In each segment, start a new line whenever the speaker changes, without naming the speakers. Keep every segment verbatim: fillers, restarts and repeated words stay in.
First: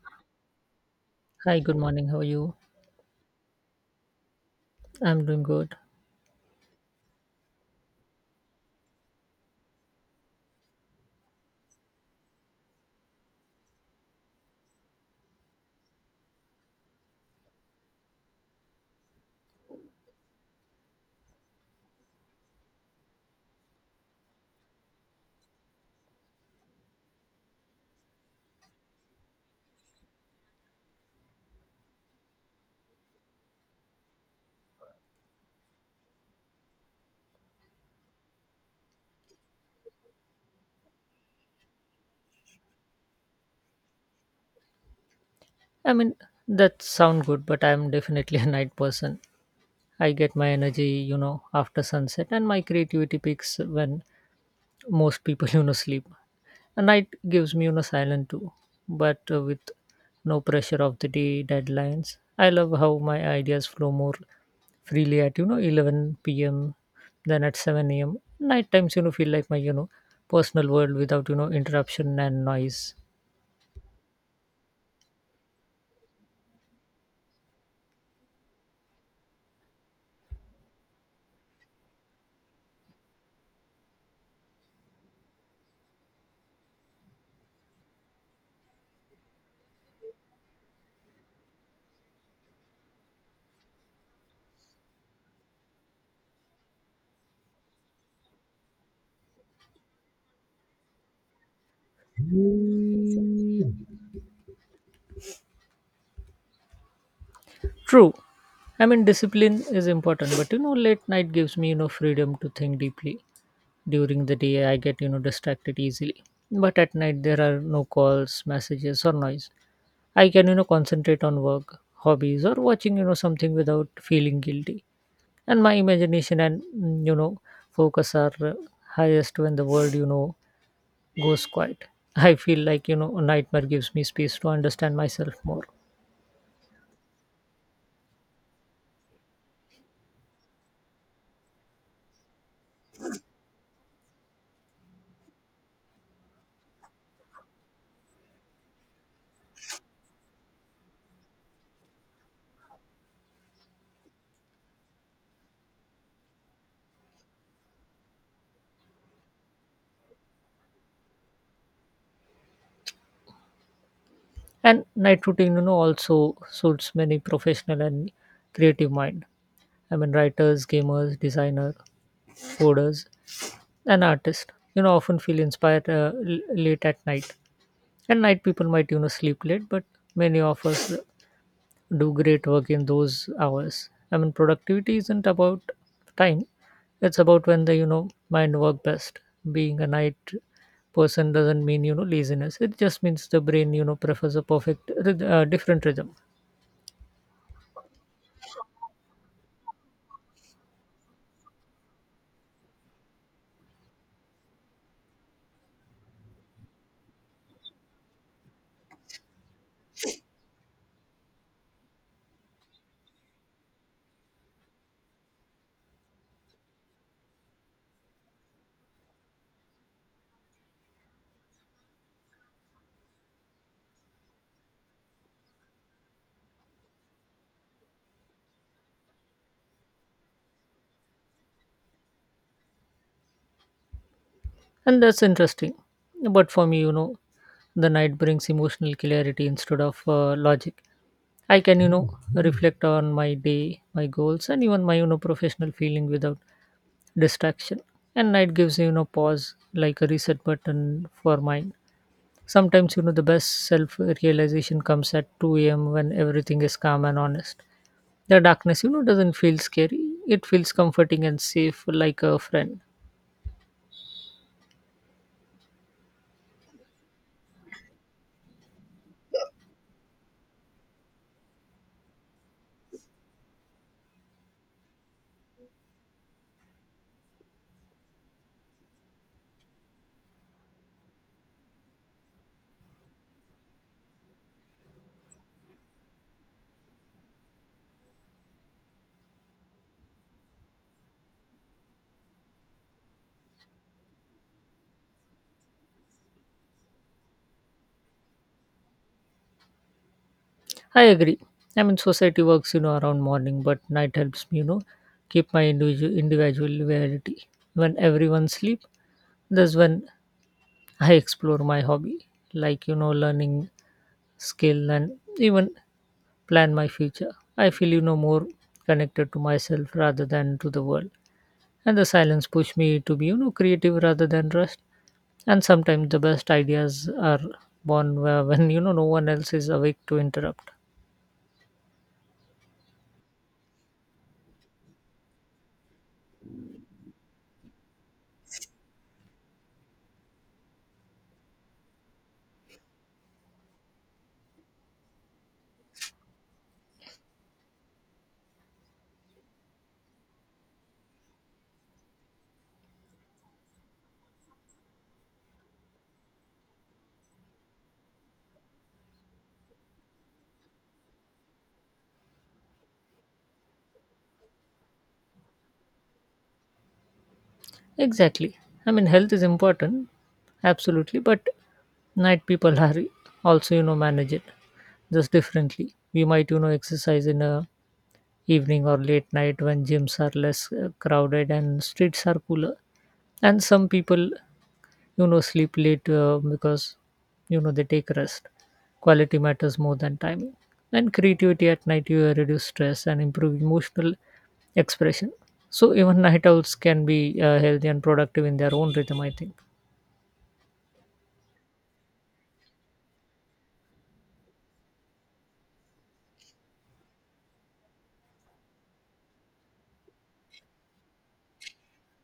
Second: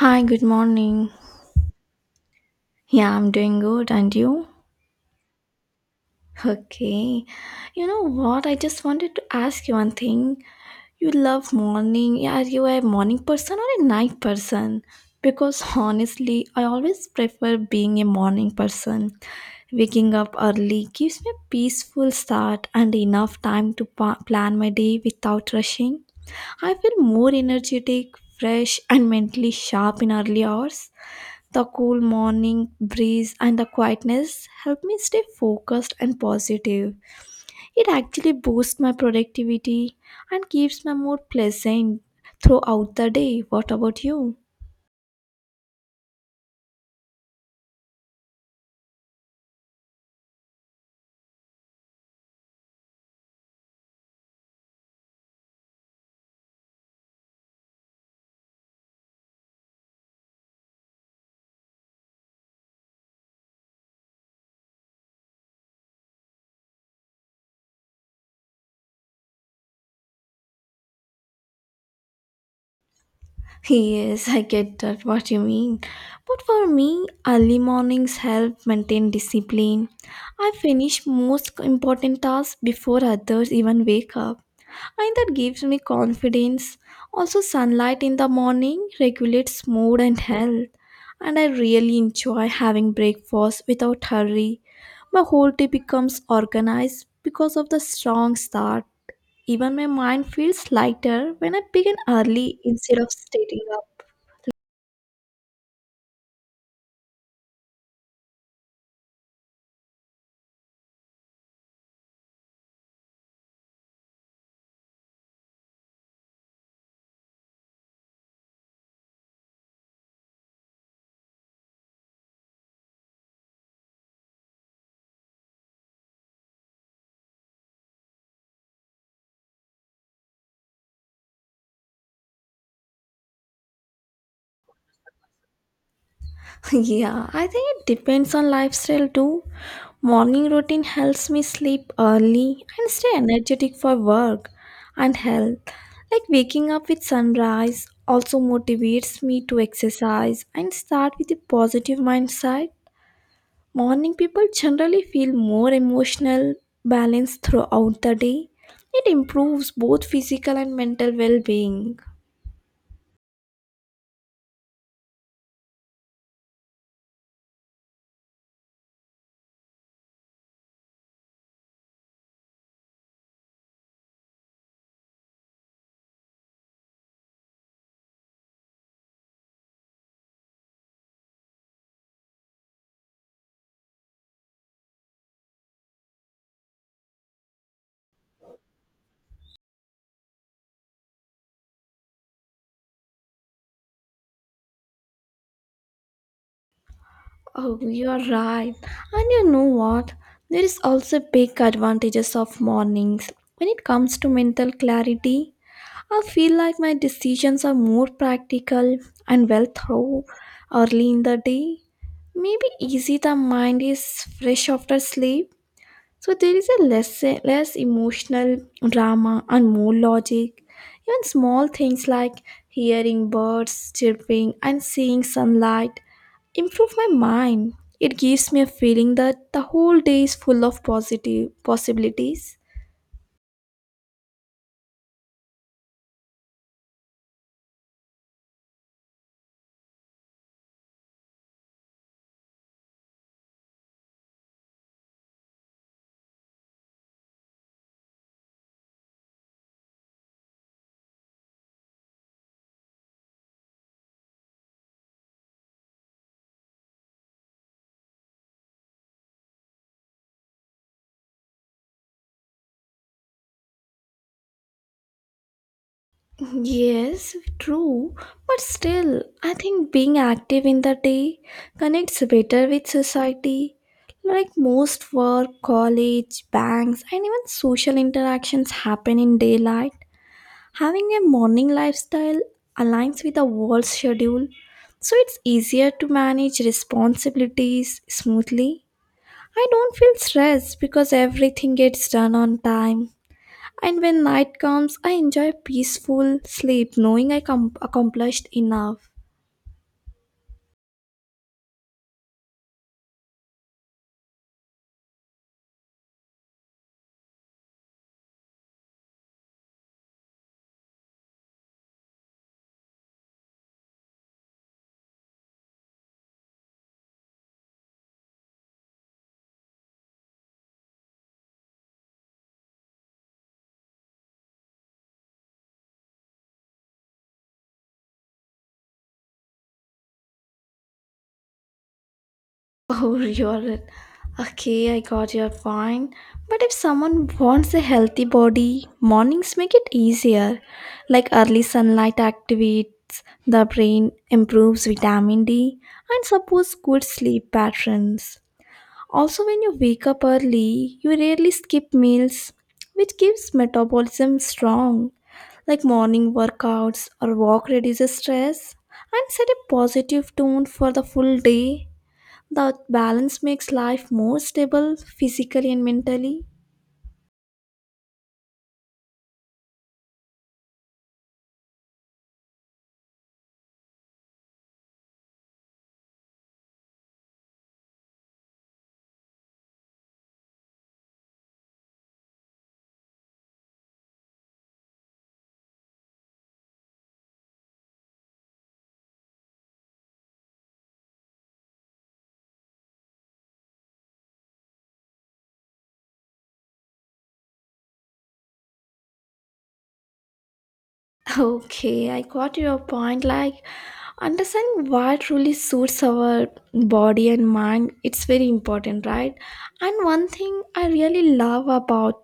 Hi, good morning.
Hi, good morning. How are you?
Yeah, I'm doing good. And you?
I'm doing good.
Okay. You know what? I just wanted to ask you one thing. You love morning. Yeah, are you a morning person or a night person? Because honestly, I always prefer being a morning person. Waking up early gives me a peaceful start and enough time to pa- plan my day without rushing. I feel more energetic, fresh, and mentally sharp in early hours. The cool morning breeze and the quietness help me stay focused and positive. It actually boosts my productivity and keeps my mood pleasant throughout the day. What about you?
I mean, that sound good, but I'm definitely a night person. I get my energy, you know, after sunset, and my creativity peaks when most people, you know, sleep. A night gives me, you know, silence too, but uh, with no pressure of the day deadlines. I love how my ideas flow more freely at, you know, eleven p m than at seven a m. Night times, you know, feel like my, you know, personal world without, you know, interruption and noise.
Yes, I get that what you mean. But for me, early mornings help maintain discipline. I finish most important tasks before others even wake up, and that gives me confidence. Also, sunlight in the morning regulates mood and health, and I really enjoy having breakfast without hurry. My whole day becomes organized because of the strong start. Even my mind feels lighter when I begin early instead of staying up.
True. I mean, discipline is important, but you know, late night gives me, you know, freedom to think deeply. During the day, I get, you know, distracted easily. But at night, there are no calls, messages, or noise. I can, you know, concentrate on work, hobbies, or watching, you know, something without feeling guilty. And my imagination and, mm, you know, focus are uh, highest when the world, you know, goes quiet. I feel like, you know, a nightmare gives me space to understand myself more.
Yeah, I think it depends on lifestyle too. Morning routine helps me sleep early and stay energetic for work and health. Like waking up with sunrise also motivates me to exercise and start with a positive mindset. Morning people generally feel more emotional balance throughout the day. It improves both physical and mental well being.
And night routine, you know, also suits many professional and creative mind. I mean, writers, gamers, designer, coders, and artists, you know, often feel inspired uh, l- late at night. And night people might, you know, sleep late, but many of us do great work in those hours. I mean, productivity isn't about time; it's about when the you know mind work best. Being a night person doesn't mean you know laziness. It just means the brain, you know, prefers a perfect, ryth- uh, different rhythm.
Oh, you are right. And you know what? There is also big advantages of mornings. When it comes to mental clarity, I feel like my decisions are more practical and well thought early in the day. Maybe easy the mind is fresh after sleep. So there is a less less emotional drama and more logic. Even small things like hearing birds chirping and seeing sunlight improve my mind. It gives me a feeling that the whole day is full of positive possibilities.
And that's interesting. But for me, you know, the night brings emotional clarity instead of uh, logic. I can, you know, reflect on my day, my goals, and even my, you know, professional feeling without distraction. And night gives, you know, pause like a reset button for mind. Sometimes, you know, the best self realization comes at two a m when everything is calm and honest. The darkness, you know, doesn't feel scary. It feels comforting and safe like a friend.
Yes, true, but still, I think being active in the day connects better with society. Like most work, college, banks, and even social interactions happen in daylight. Having a morning lifestyle aligns with the world's schedule, so it's easier to manage responsibilities smoothly. I don't feel stressed because everything gets done on time. And when night comes, I enjoy peaceful sleep, knowing I com- accomplished enough.
I agree. I mean, society works, you know, around morning, but night helps me, you know, keep my individual individuality. When everyone sleep, that's when I explore my hobby, like you know, learning skill and even plan my future. I feel you know more connected to myself rather than to the world, and the silence push me to be you know creative rather than rushed. And sometimes the best ideas are born where- when you know no one else is awake to interrupt.
Oh, you're okay. I got your point. But if someone wants a healthy body, mornings make it easier. Like early sunlight activates the brain, improves vitamin D, and supports good sleep patterns. Also, when you wake up early, you rarely skip meals, which keeps metabolism strong. Like morning workouts or walk reduces stress and set a positive tone for the full day. That balance makes life more stable physically and mentally.
Exactly. I mean, health is important, absolutely, but night people are also, you know, manage it just differently. We might, you know, exercise in a evening or late night when gyms are less uh, crowded and streets are cooler. And some people you know sleep late uh, because you know they take rest quality matters more than timing and creativity at night you reduce stress and improve emotional expression so even night owls can be uh, healthy and productive in their own rhythm I think.
Okay, I got your point. Like, understanding what really suits our body and mind, it's very important, right? And one thing I really love about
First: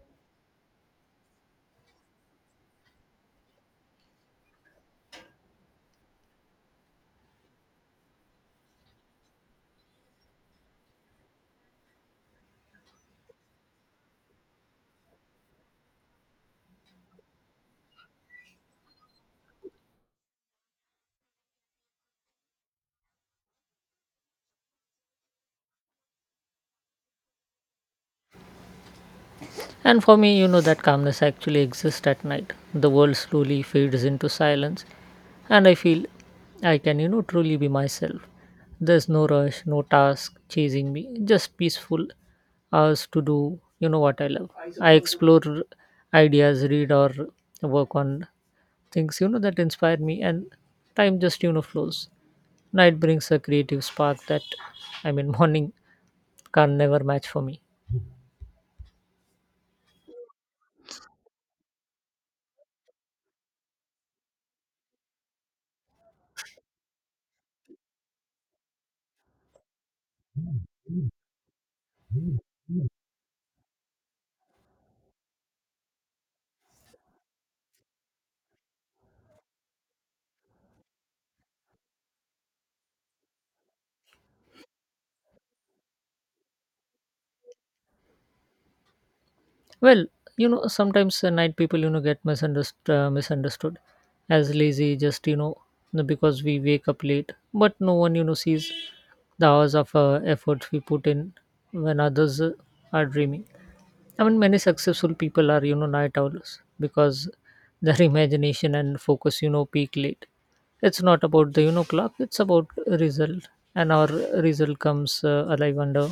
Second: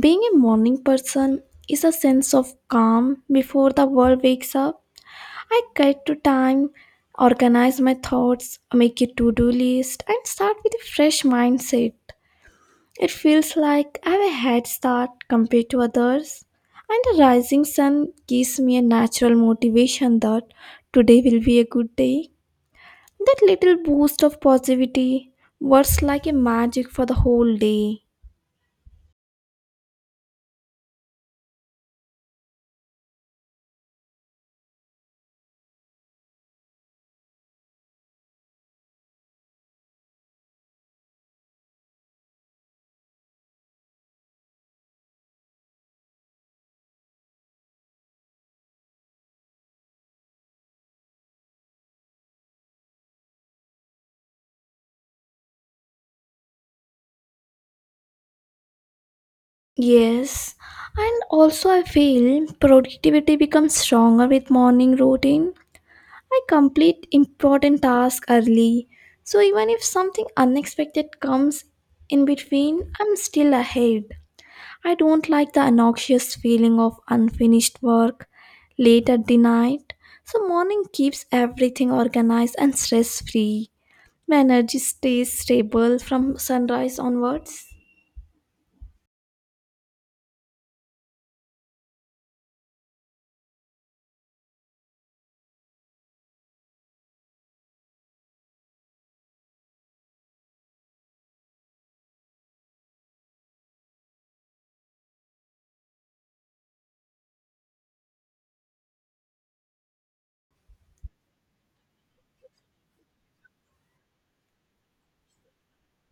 being a morning person is a sense of calm before the world wakes up. I get to time, organize my thoughts, make a to do list, and start with a fresh mindset. It feels like I have a head start compared to others, and the rising sun gives me a natural motivation that today will be a good day. That little boost of positivity works like a magic for the whole day.
And for me, you know, that calmness actually exists at night. The world slowly fades into silence, and I feel I can, you know, truly be myself. There's no rush, no task chasing me, just peaceful hours to do, you know, what I love. I explore ideas, read, or work on things, you know, that inspire me, and time just, you know, flows. Night brings a creative spark that, I mean, morning can never match for me.
Yes, and also I feel productivity becomes stronger with morning routine. I complete important tasks early, so even if something unexpected comes in between, I'm still ahead. I don't like the noxious feeling of unfinished work late at the night, so morning keeps everything organized and stress free. My energy stays stable from sunrise onwards.
Well, you know, sometimes uh, night people, you know, get misunderstood, uh, misunderstood as lazy, just, you know, because we wake up late. But no one, you know, sees the hours of uh, effort we put in when others uh, are dreaming. I mean, many successful people are, you know, night owls because their imagination and focus, you know, peak late. It's not about the, you know, clock, it's about result. And our result comes uh, alive under,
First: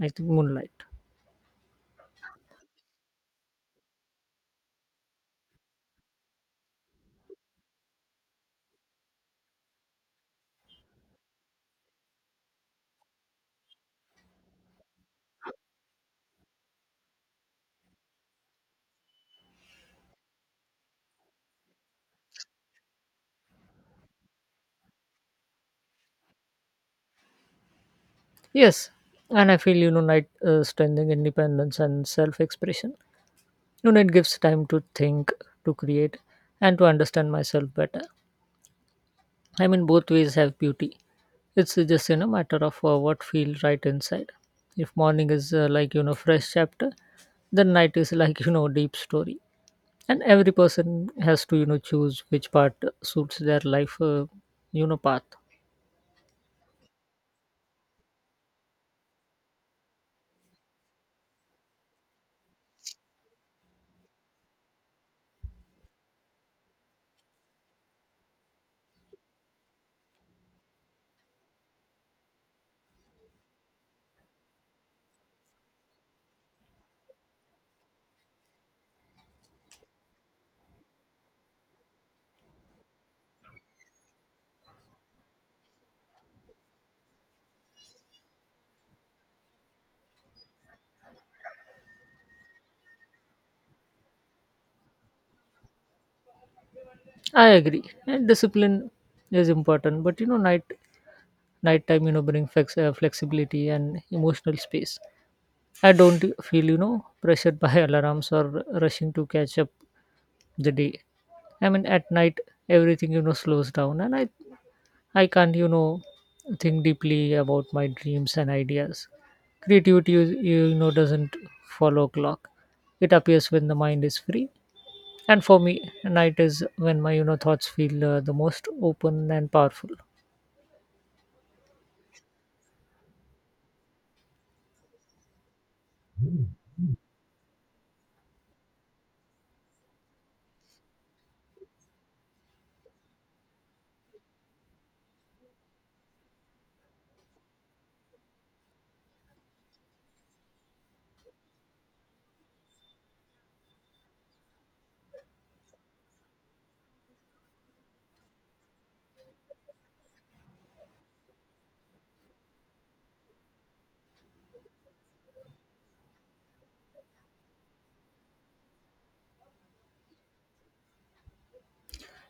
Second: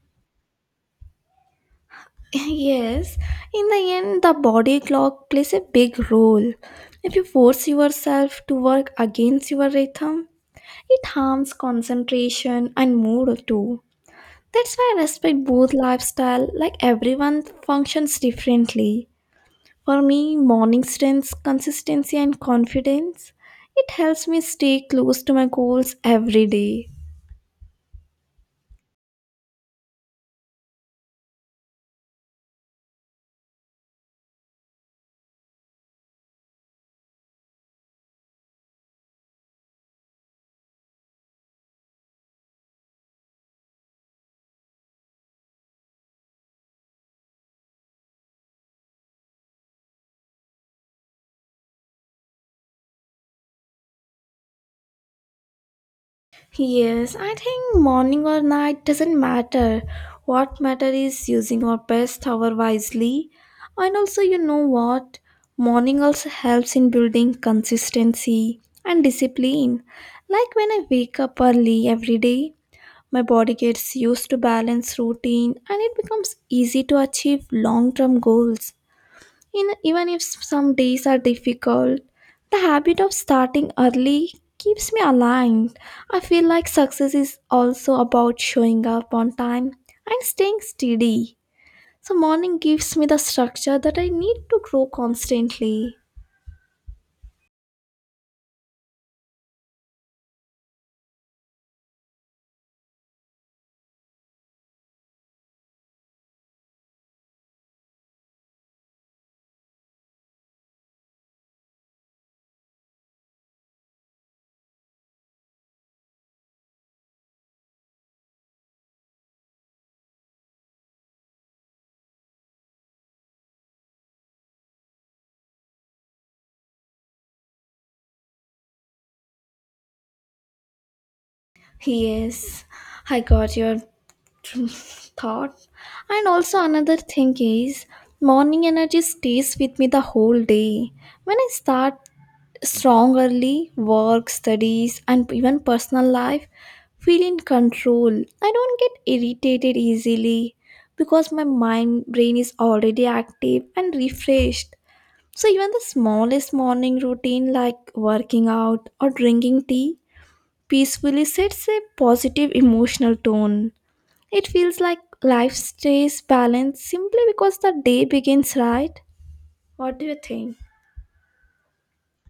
I think, moonlight.
Yes, in the end, the body clock plays a big role. If you force yourself to work against your rhythm, it harms concentration and mood too. That's why I respect both lifestyle, like everyone functions differently. For me, morning strengths, consistency and confidence. It helps me stay close to my goals every day.
Yes, and I feel you know night uh, strengthening independence and self-expression. You gives time to think, to create, and to understand myself better. I mean, both ways have beauty. It's just you know matter of uh, what feels right inside. If morning is uh, like you know fresh chapter, then night is like you know deep story. And every person has to you know choose which part suits their life uh, you know path.
Yes, I think morning or night doesn't matter. What matter is using our best hour wisely. And also, you know what? Morning also helps in building consistency and discipline. Like when I wake up early every day, my body gets used to balance routine and it becomes easy to achieve long term goals. In, even if some days are difficult, the habit of starting early keeps me aligned. I feel like success is also about showing up on time and staying steady. So, morning gives me the structure that I need to grow constantly.
I agree, and discipline is important, but you know night nighttime you know bring flex- uh, flexibility and emotional space. I don't feel you know pressured by alarms or rushing to catch up the day. I mean at night everything you know slows down and i i can't you know think deeply about my dreams and ideas. Creativity is- you know doesn't follow clock. It appears when the mind is free, and for me night is when my you know thoughts feel uh, the most open and powerful.
Yes, I got your thought. And also, another thing is, morning energy stays with me the whole day. When I start strong early, work, studies, and even personal life, feel in control. I don't get irritated easily because my mind brain is already active and refreshed. So even the smallest morning routine like working out or drinking tea peacefully sets a positive emotional tone. It feels like life stays balanced simply because the day begins right. What do you think?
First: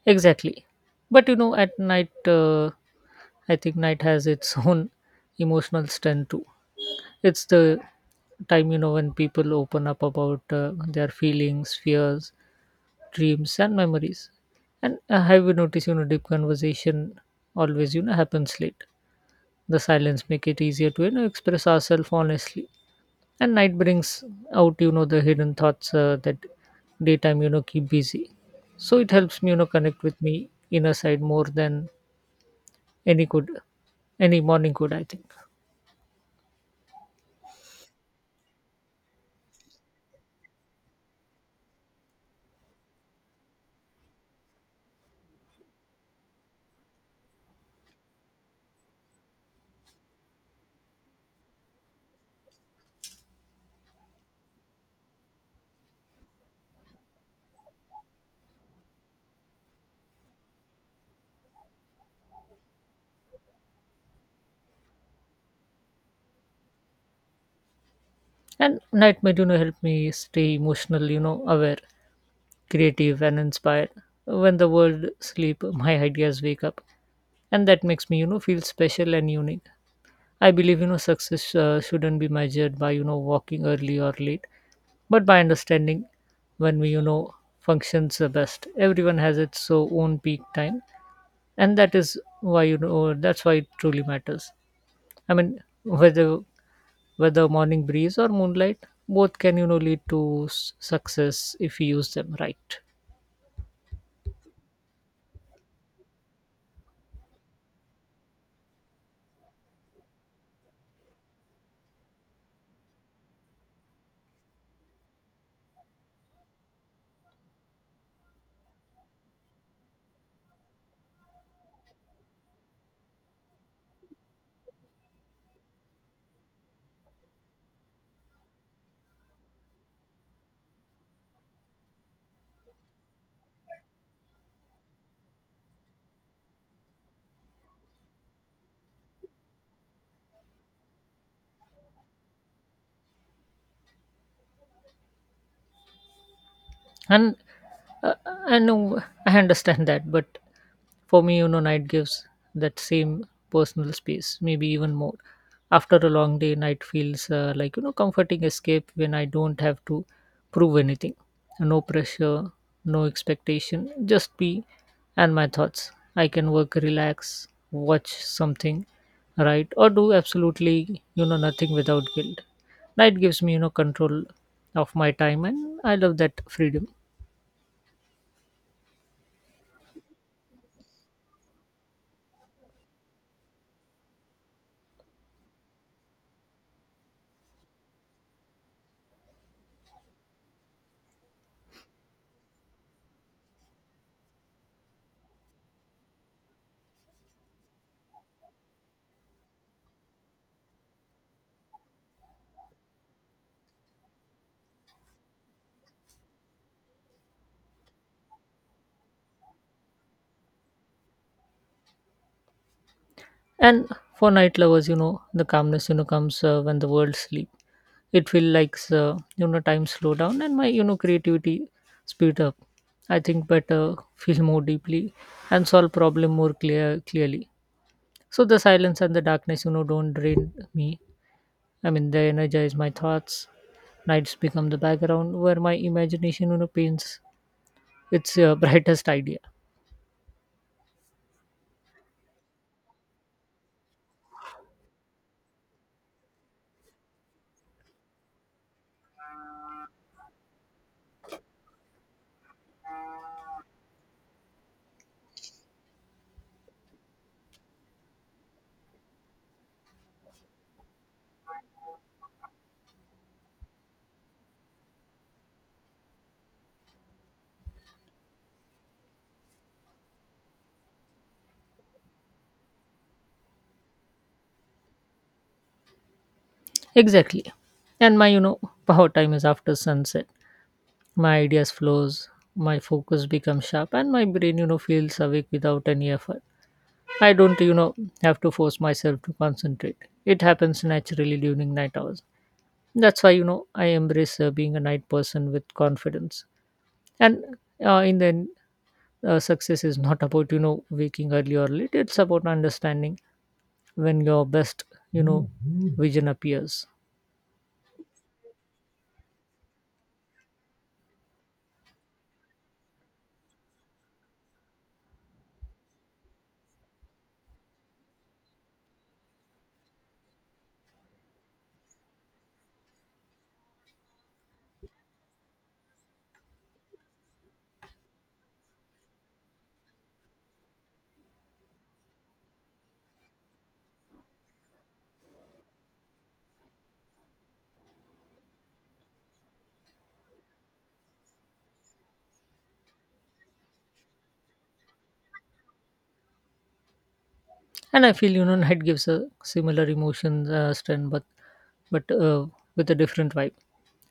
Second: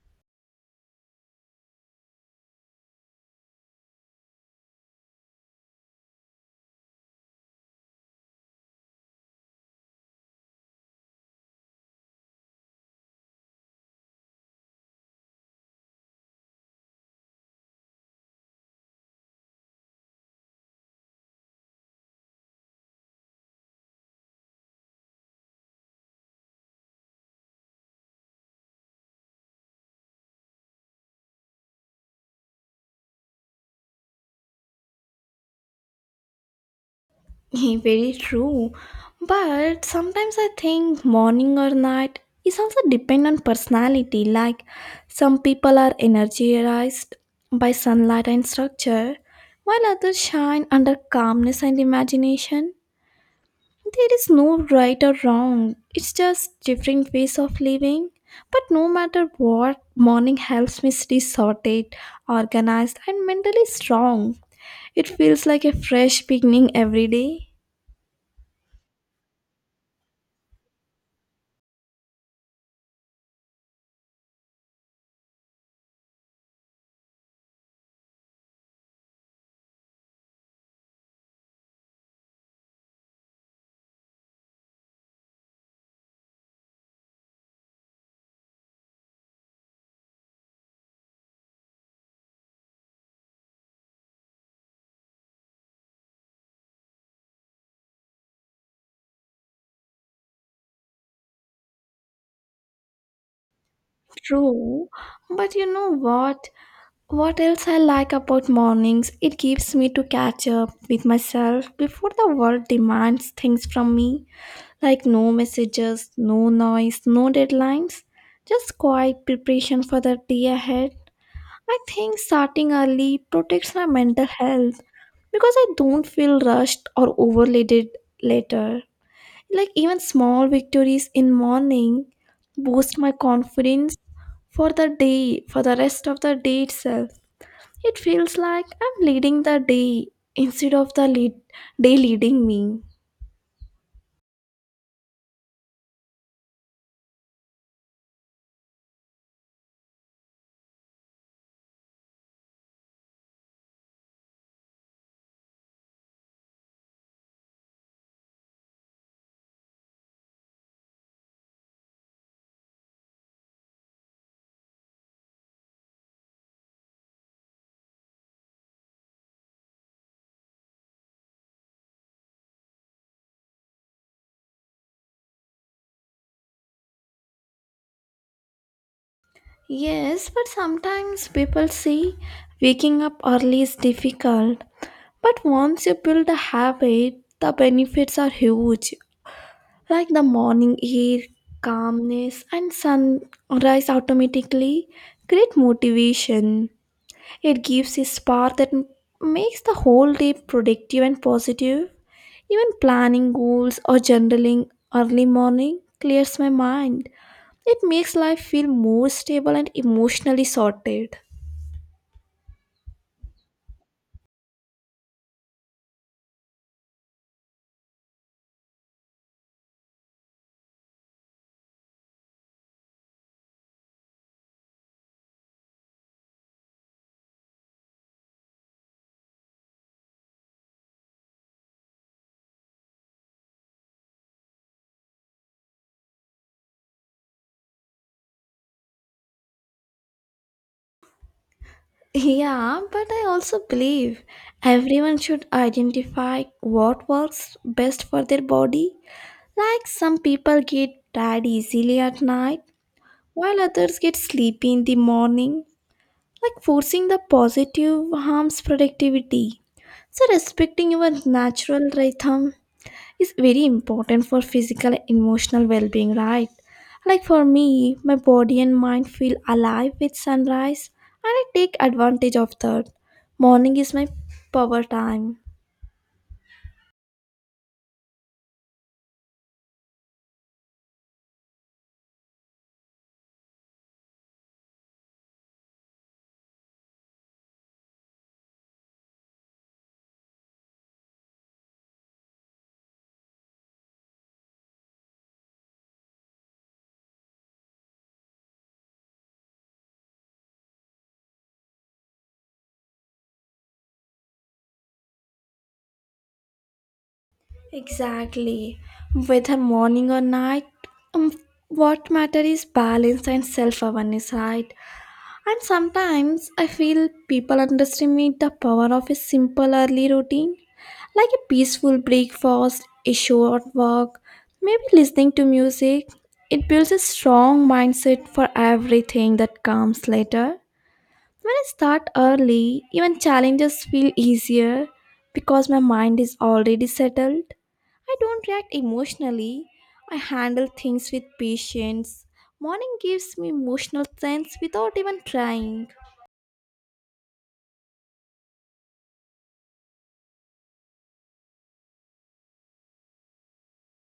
Exactly. But you know, at night, uh, I think night has its own emotional strength too. It's the time, you know, when people open up about uh, their feelings, fears, dreams, and memories. And uh, have you noticed, you know, deep conversation always, you know, happens late. The silence make it easier to, you know, express ourselves honestly and night brings out you know the hidden thoughts uh, that daytime you know keep busy, so it helps me you know connect with me inner side more than any could any morning could I think.
Very true. But sometimes I think morning or night is also depend on personality. Like some people are energized by sunlight and structure, while others shine under calmness and imagination. There is no right or wrong, it's just different ways of living. But no matter what, morning helps me stay sorted, organized, and mentally strong. It feels like a fresh beginning every day.
And night might you know help me stay emotional you know aware creative and inspired. When the world sleep my ideas wake up, and that makes me you know feel special and unique. I believe you know success uh, shouldn't be measured by you know walking early or late, but by understanding when we you know functions the best. Everyone has its so own peak time, and that is why you know that's why it truly matters. I mean, whether whether morning breeze or moonlight, both can you know lead to s- success if we use them right.
True, but you know what? What else I like about mornings? It gives me to catch up with myself before the world demands things from me. Like no messages, no noise, no deadlines, just quiet preparation for the day ahead. I think starting early protects my mental health because I don't feel rushed or overloaded later. Like even small victories in morning boost my confidence for the day, for the rest of the day itself. It feels like I'm leading the day instead of the lead- day leading me.
And Uh, I know, I understand that, but for me, you know, night gives that same personal space, maybe even more. After a long day, night feels uh, like, you know, comforting escape when I don't have to prove anything. No pressure, no expectation, just be and my thoughts. I can work, relax, watch something, right? Or do absolutely, you know, nothing without guilt. Night gives me, you know, control of my time, and I love that freedom.
Yes, but sometimes people see waking up early is difficult. But once you build a habit, the benefits are huge. Like the morning air, calmness, and sunrise automatically create motivation. It gives a spark that m- makes the whole day productive and positive. Even planning goals or journaling early morning clears my mind. It makes life feel more stable and emotionally sorted.
And for night lovers, you know, the calmness, you know, comes uh, when the world sleep. It feel like, uh, you know, time slow down and my, you know, creativity speed up. I think better, feel more deeply and solve problem more clear clearly. So the silence and the darkness, you know, don't drain me. I mean, they energize my thoughts. Nights become the background where my imagination, you know, paints its uh, brightest idea.
Yeah, but I also believe everyone should identify what works best for their body. Like some people get tired easily at night, while others get sleepy in the morning. Like forcing the positive harms productivity. So respecting your natural rhythm is very important for physical and emotional well-being, right? Like for me, my body and mind feel alive with sunrise, and I take advantage of that. Morning is my power time.
Exactly. And my, you know, power time is after sunset. My ideas flows, my focus becomes sharp and my brain you know feels awake without any effort. I don't you know have to force myself to concentrate. It happens naturally during night hours. That's why you know I embrace uh, being a night person with confidence. And uh, In the end uh, success is not about you know waking early or late. It's about understanding when your best you know vision appears.
Exactly. Whether morning or night, um, what matter is balance and self-awareness, right? And sometimes I feel people underestimate the power of a simple early routine, like a peaceful breakfast, a short walk, maybe listening to music. It builds a strong mindset for everything that comes later. When I start early, even challenges feel easier because my mind is already settled. I don't react emotionally, I handle things with patience. Morning gives me emotional sense without even trying.
And I feel Union Head gives a similar emotion uh, strength, but but uh, with a different vibe.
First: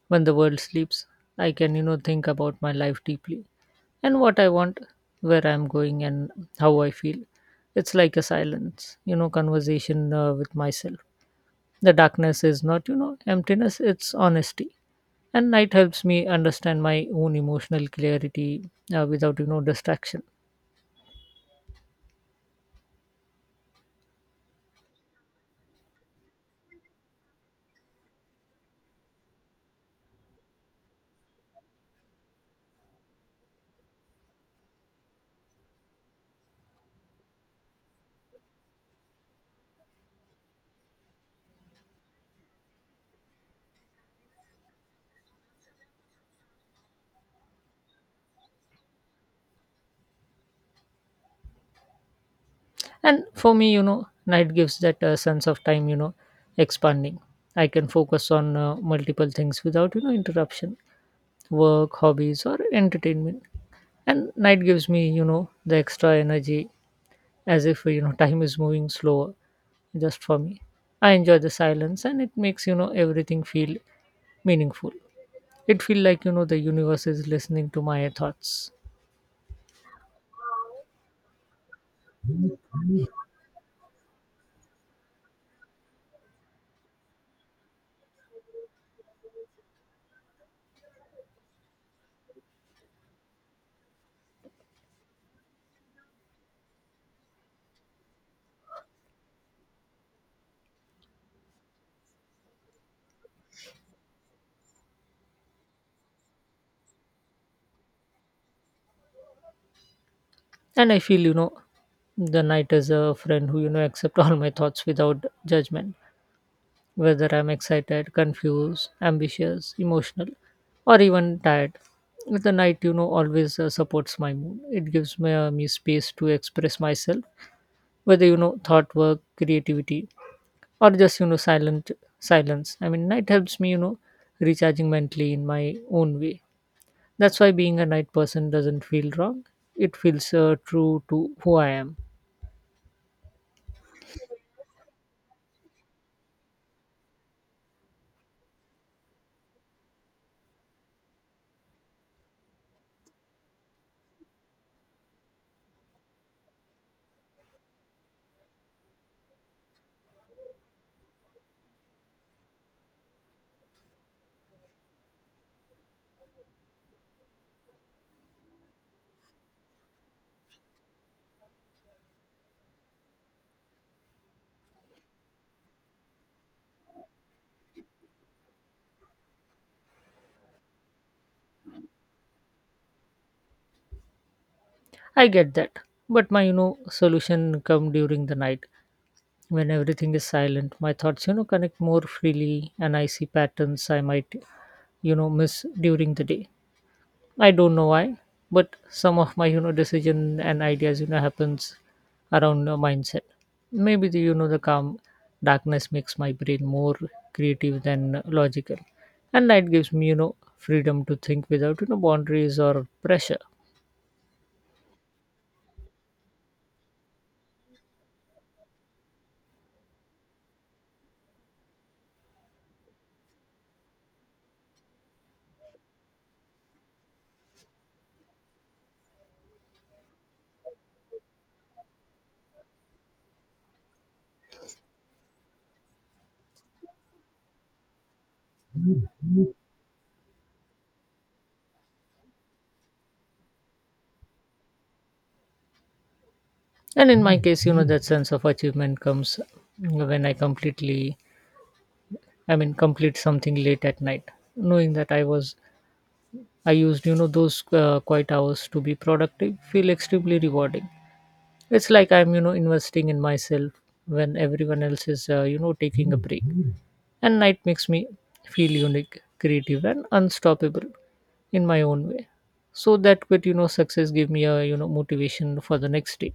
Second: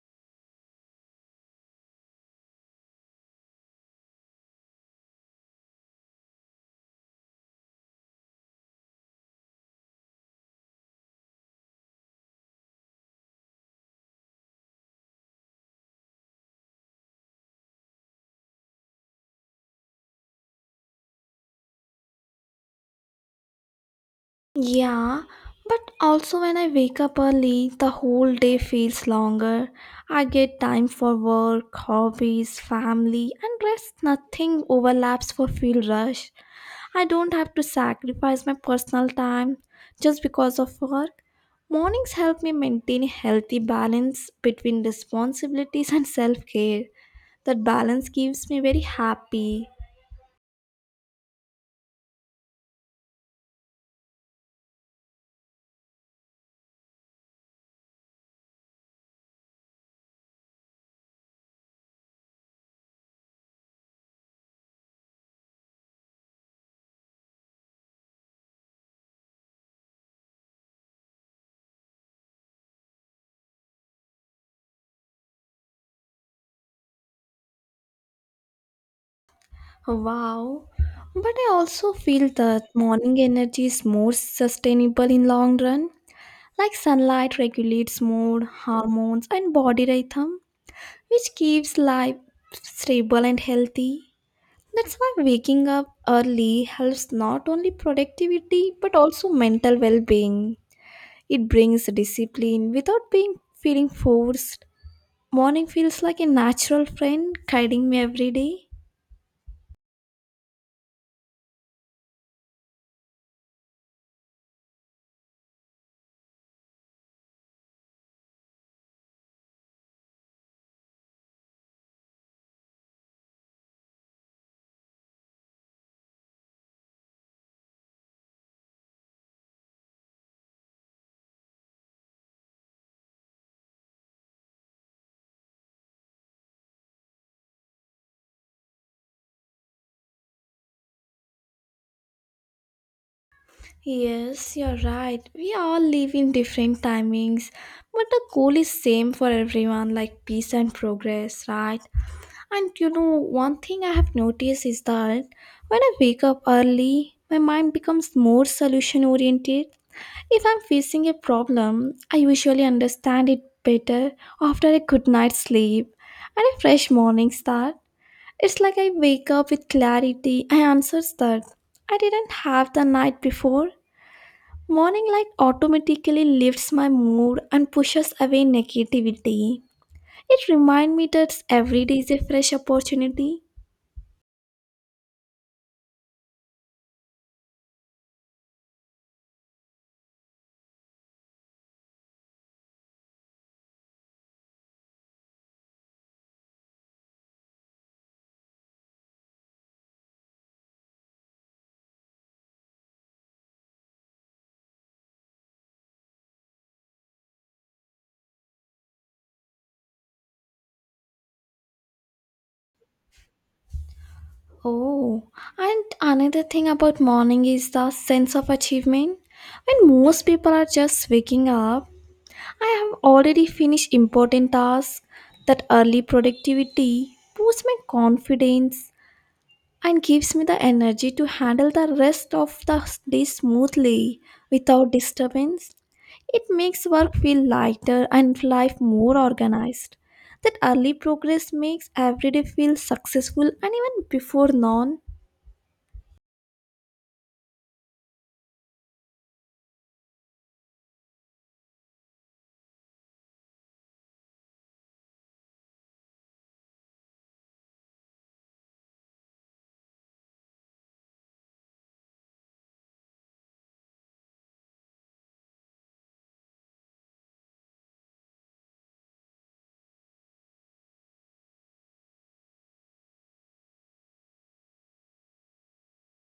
When the world sleeps, I can you know think about my life deeply and what I want, where I'm going, and how I feel. It's like a silence, you know, conversation uh, with myself. The darkness is not you know emptiness; it's honesty. And night helps me understand my own emotional clarity uh, without you know distraction.
Yeah, but also when I wake up early, the whole day feels longer. I get time for work, hobbies, family, and rest. Nothing overlaps for field rush. I don't have to sacrifice my personal time just because of work. Mornings help me maintain a healthy balance between responsibilities and self care. That balance keeps me very happy.
And for me you know night gives that uh, sense of time you know expanding. I can focus on uh, multiple things without you know interruption, work hobbies or entertainment. And night gives me you know the extra energy, as if you know time is moving slower just for me. I enjoy the silence and it makes you know everything feel meaningful. It feel like you know the universe is listening to my thoughts.
Wow. But I also feel that morning energy is more sustainable in long run. Like sunlight regulates mood, hormones and body rhythm, which keeps life stable and healthy. That's why waking up early helps not only productivity but also mental well-being. It brings discipline without being feeling forced. Morning feels like a natural friend guiding me every day.
And I feel you know the night is a friend who you know accept all my thoughts without judgment. Whether I'm excited, confused, ambitious, emotional, or even tired, the night, you know, always uh, supports my mood. It gives me, uh, me space to express myself, whether, you know, thought work, creativity, or just, you know, silent silence. I mean, night helps me, you know, recharging mentally in my own way. That's why being a night person doesn't feel wrong. It feels uh, true to who I am.
Yes, you're right. We all live in different timings, but the goal is same for everyone, like peace and progress, right? And you know, one thing I have noticed is that when I wake up early, my mind becomes more solution oriented. If I'm facing a problem, I usually understand it better after a good night's sleep and a fresh morning start. It's like I wake up with clarity. I answers that I didn't have the night before. Morning light automatically lifts my mood and pushes away negativity. It reminds me that every day is a fresh opportunity.
I get that. But my, you know, solution come during the night. When everything is silent, my thoughts you know connect more freely, and I see patterns I might you know miss during the day. I don't know why, but some of my you know decision and ideas you know happens around the mindset. Maybe the you know the calm darkness makes my brain more creative than logical, and light gives me you know freedom to think without you know boundaries or pressure.
Oh, and another thing about morning is the sense of achievement. When most people are just waking up, I have already finished important tasks. That early productivity boosts my confidence and gives me the energy to handle the rest of the day smoothly without disturbance. It makes work feel lighter and life more organized. That early progress makes every day feel successful and even before noon.
And in my case, you know that sense of achievement comes when I completely I mean, complete something late at night, knowing that I was I used you know those uh, quiet hours to be productive, feel extremely rewarding. It's like I'm you know investing in myself when everyone else is uh, you know taking a break, and night makes me feel unique, creative, and unstoppable in my own way. So that quit you know success gave me a you know motivation for the next day.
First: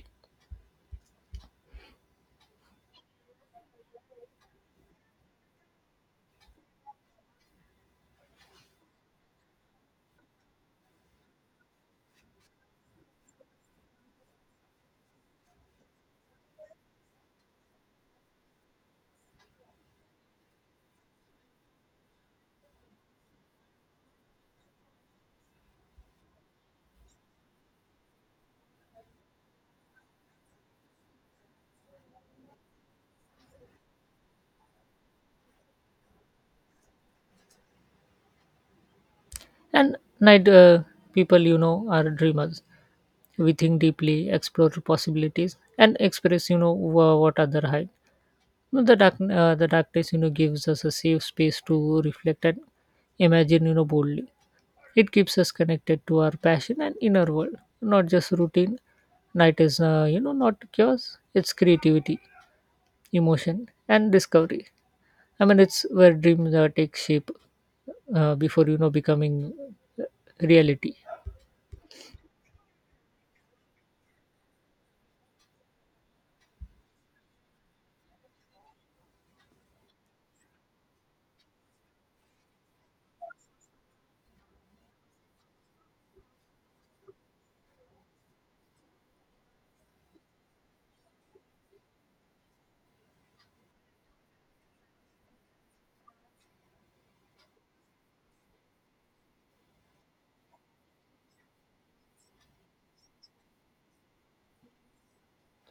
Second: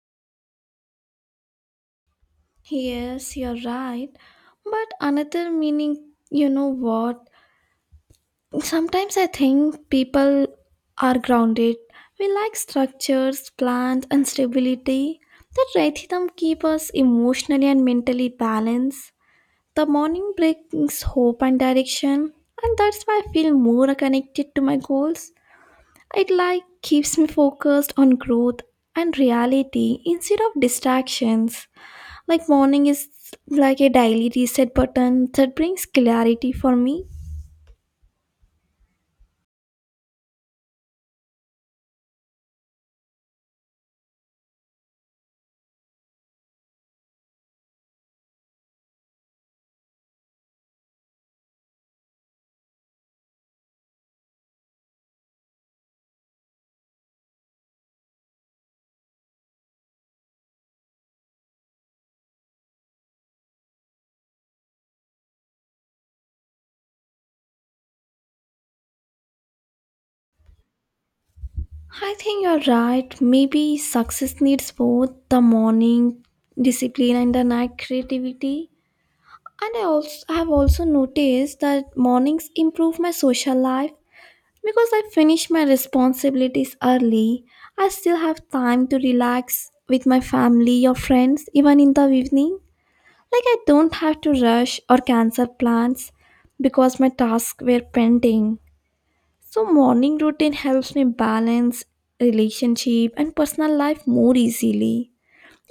Yes, you're right. But another meaning, you know what? Sometimes I think people are grounded. We like structures, plans, and stability. The rhythm keeps us emotionally and mentally balanced. The morning brings hope and direction, and that's why I feel more connected to my goals. It like keeps me focused on growth and reality instead of distractions. Like morning is like a daily reset button that brings clarity for me.
And night uh, people, you know, are dreamers. We think deeply, explore possibilities, and express, you know, wha- what other hide. You know, The dark, uh, the darkness, you know, gives us a safe space to reflect and imagine, you know, boldly. It keeps us connected to our passion and inner world, not just routine. Night is, uh, you know, not chaos. It's creativity, emotion, and discovery. I mean, it's where dreams uh, take shape uh, before you know becoming uh, reality.
I think you're right. Maybe success needs both the morning discipline and the night creativity. And I also I have also noticed that mornings improve my social life because I finish my responsibilities early. I still have time to relax with my family or friends even in the evening. Like I don't have to rush or cancel plans because my tasks were pending. So, morning routine helps me balance relationship and personal life more easily.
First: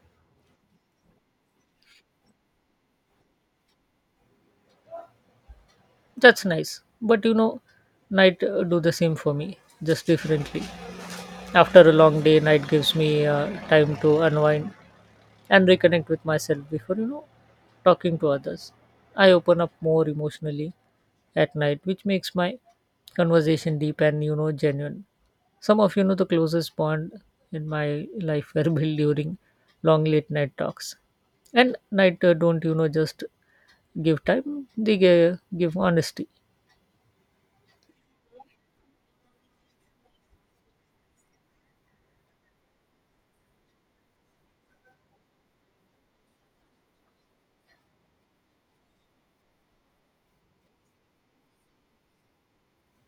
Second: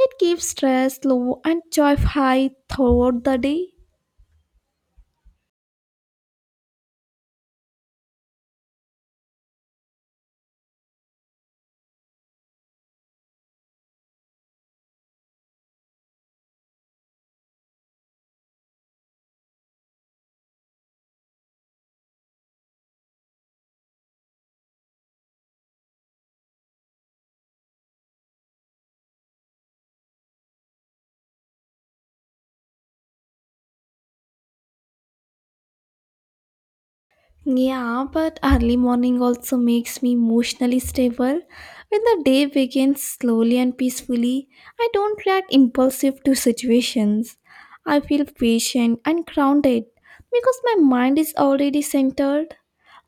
It keeps stress low and joy high throughout the day.
That's nice. But you know, night uh, do the same for me, just differently. After a long day, night gives me uh, time to unwind and reconnect with myself before, you know, talking to others. I open up more emotionally at night, which makes my conversation deep and, you know, genuine. Some of you know the closest bond in my life were built during long late night talks. And night uh, don't, you know, just give time, they gi- give honesty.
Yeah, but early morning also makes me emotionally stable. When the day begins slowly and peacefully, I don't react impulsive to situations. I feel patient and grounded because my mind is already centered.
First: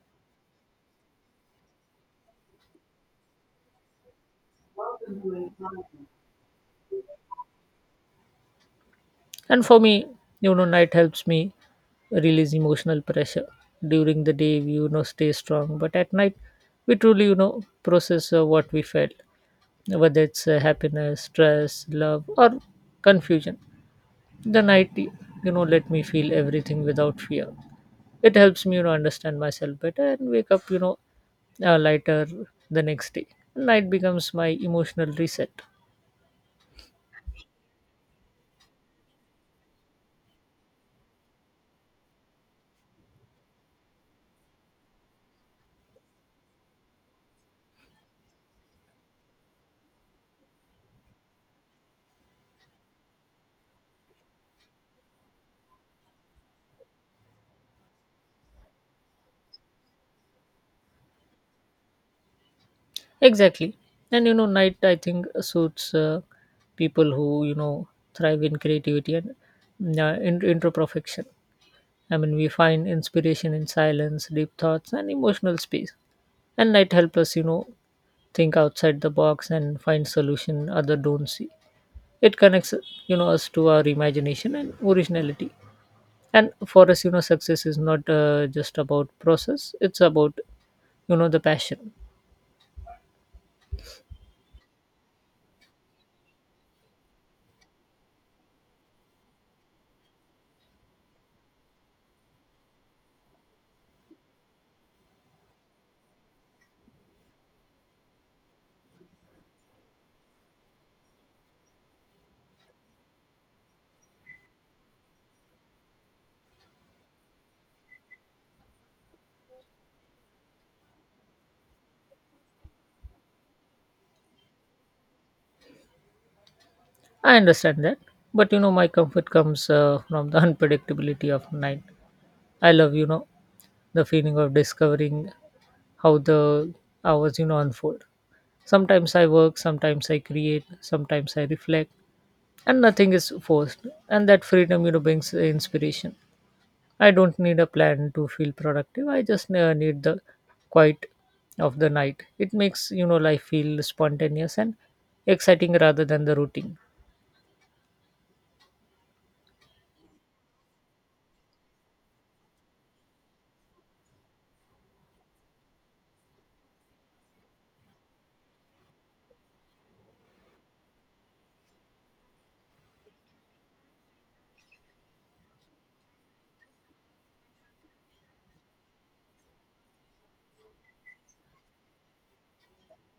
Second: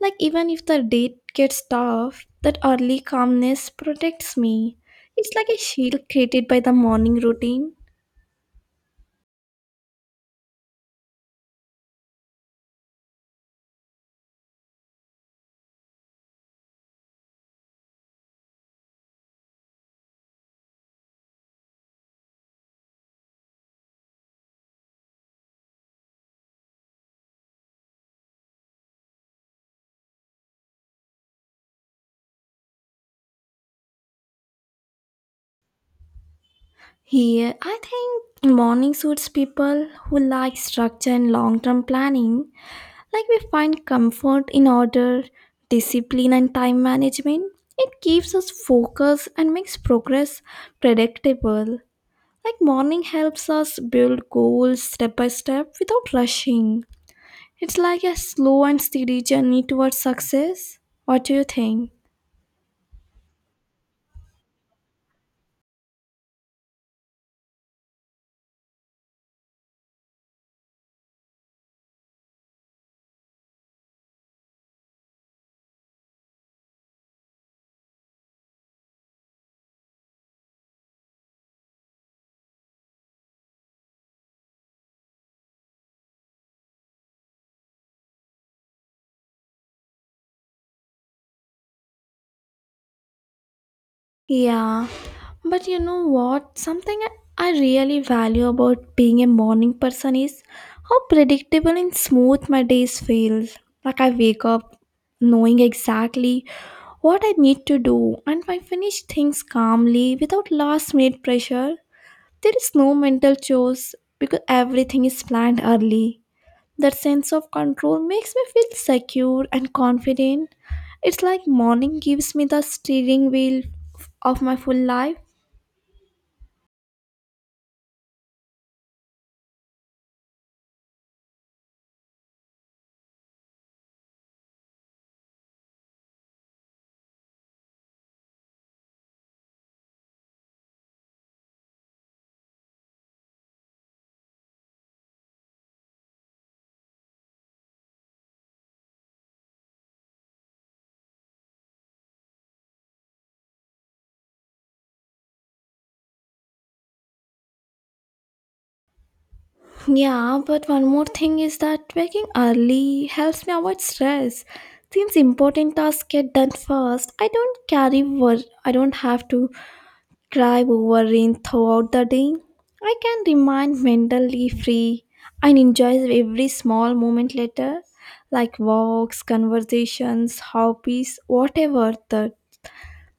Like even if the day gets tough, that early calmness protects me. It's like a shield created by the morning routine.
And for me, you know, night helps me release emotional pressure. During the day, we, you know, stay strong, but at night, we truly, you know, process uh, what we felt, whether it's uh, happiness, stress, love, or confusion. The night, you know, let me feel everything without fear. It helps me, you know, understand myself better and wake up, you know, uh, lighter the next day. Night becomes my emotional reset.
Here, I think morning suits people who like structure and long-term planning. Like we find comfort in order, discipline, and time management. It keeps us focused and makes progress predictable. Like morning helps us build goals step by step without rushing. It's like a slow and steady journey towards success. What do you think?
Exactly. And you know, night I think suits uh, people who you know thrive in creativity and uh, in- introspection. I mean, we find inspiration in silence, deep thoughts, and emotional space. And night helps us, you know, think outside the box and find solution other don't see. It connects, you know, us to our imagination and originality. And for us, you know, success is not uh, just about process; it's about you know the passion.
Yeah, but you know what? Something I I really value about being a morning person is how predictable and smooth my days feel. Like I wake up knowing exactly what I need to do and I finish things calmly without last minute pressure. There is no mental chores because everything is planned early. That sense of control makes me feel secure and confident. It's like morning gives me the steering wheel of my full life.
I understand that, but you know, my comfort comes uh, from the unpredictability of night. I love, you know, the feeling of discovering how the hours, you know, unfold. Sometimes I work, sometimes I create, sometimes I reflect, and nothing is forced. And that freedom, you know, brings uh, inspiration. I don't need a plan to feel productive. I just uh, need the quiet of the night. It makes, you know, life feel spontaneous and exciting rather than the routine.
Yeah, but one more thing is that waking early helps me avoid stress. Since important tasks get done first, I don't carry wor- I don't have to drive overrun throughout the day. I can remain mentally free and enjoy every small moment later, like walks, conversations, hobbies, whatever that.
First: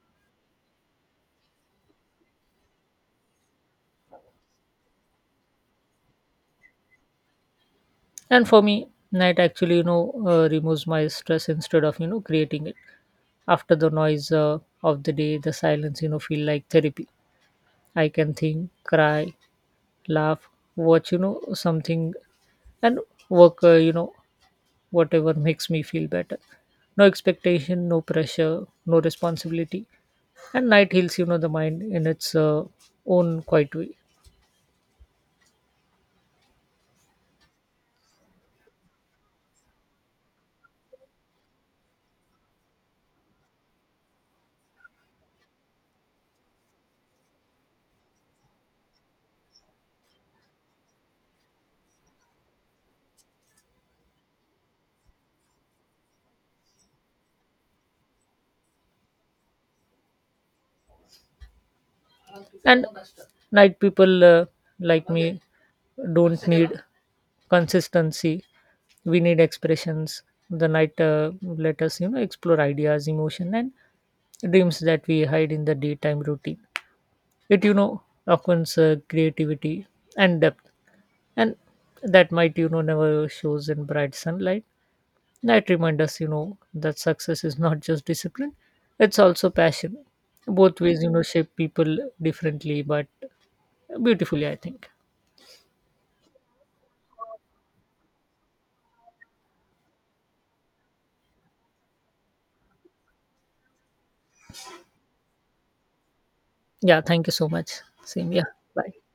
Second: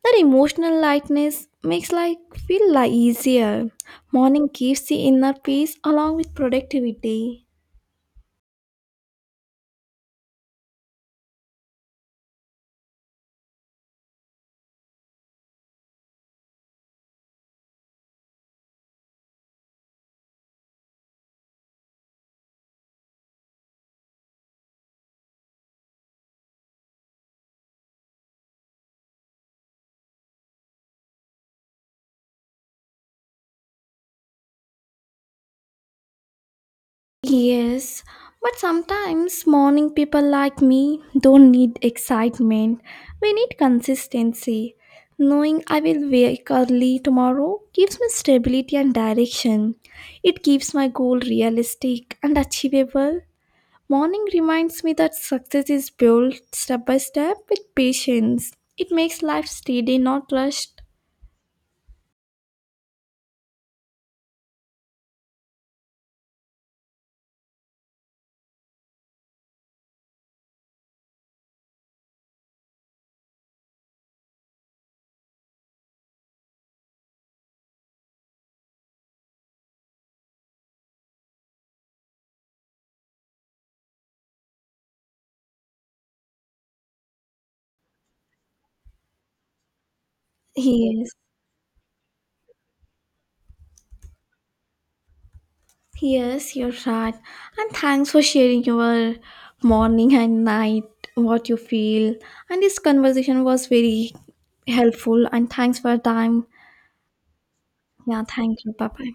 That emotional lightness makes life feel like easier. Morning gives the inner peace along with productivity.
And for me, night actually, you know, uh, removes my stress instead of, you know, creating it. After the noise uh, of the day, the silence, you know, feel like therapy. I can think, cry, laugh, watch, you know, something and work, uh, you know, whatever makes me feel better. No expectation, no pressure, no responsibility. And night heals, you know, the mind in its uh, own quiet way.
Yes, but sometimes morning people like me don't need excitement. We need consistency. Knowing I will wake early tomorrow gives me stability and direction. It keeps my goal realistic and achievable. Morning reminds me that success is built step by step with patience. It makes life steady, not rushed.
And night people uh, like me don't need consistency. We need expressions. The night uh, let us you know explore ideas emotion and dreams that we hide in the daytime routine. It you know opens uh, creativity and depth, and that might you know never shows in bright sunlight. That remind us you know that success is not just discipline, it's also passion. Both ways you
Yes.
know shape people differently, but beautifully, I think.
Yes, you're right. And thanks for sharing your morning and night, what you feel. And this conversation was very helpful. And thanks for your time.
Yeah, thank you so much.
Yeah,
Same. Yeah.
thank you. Bye
Bye.
bye.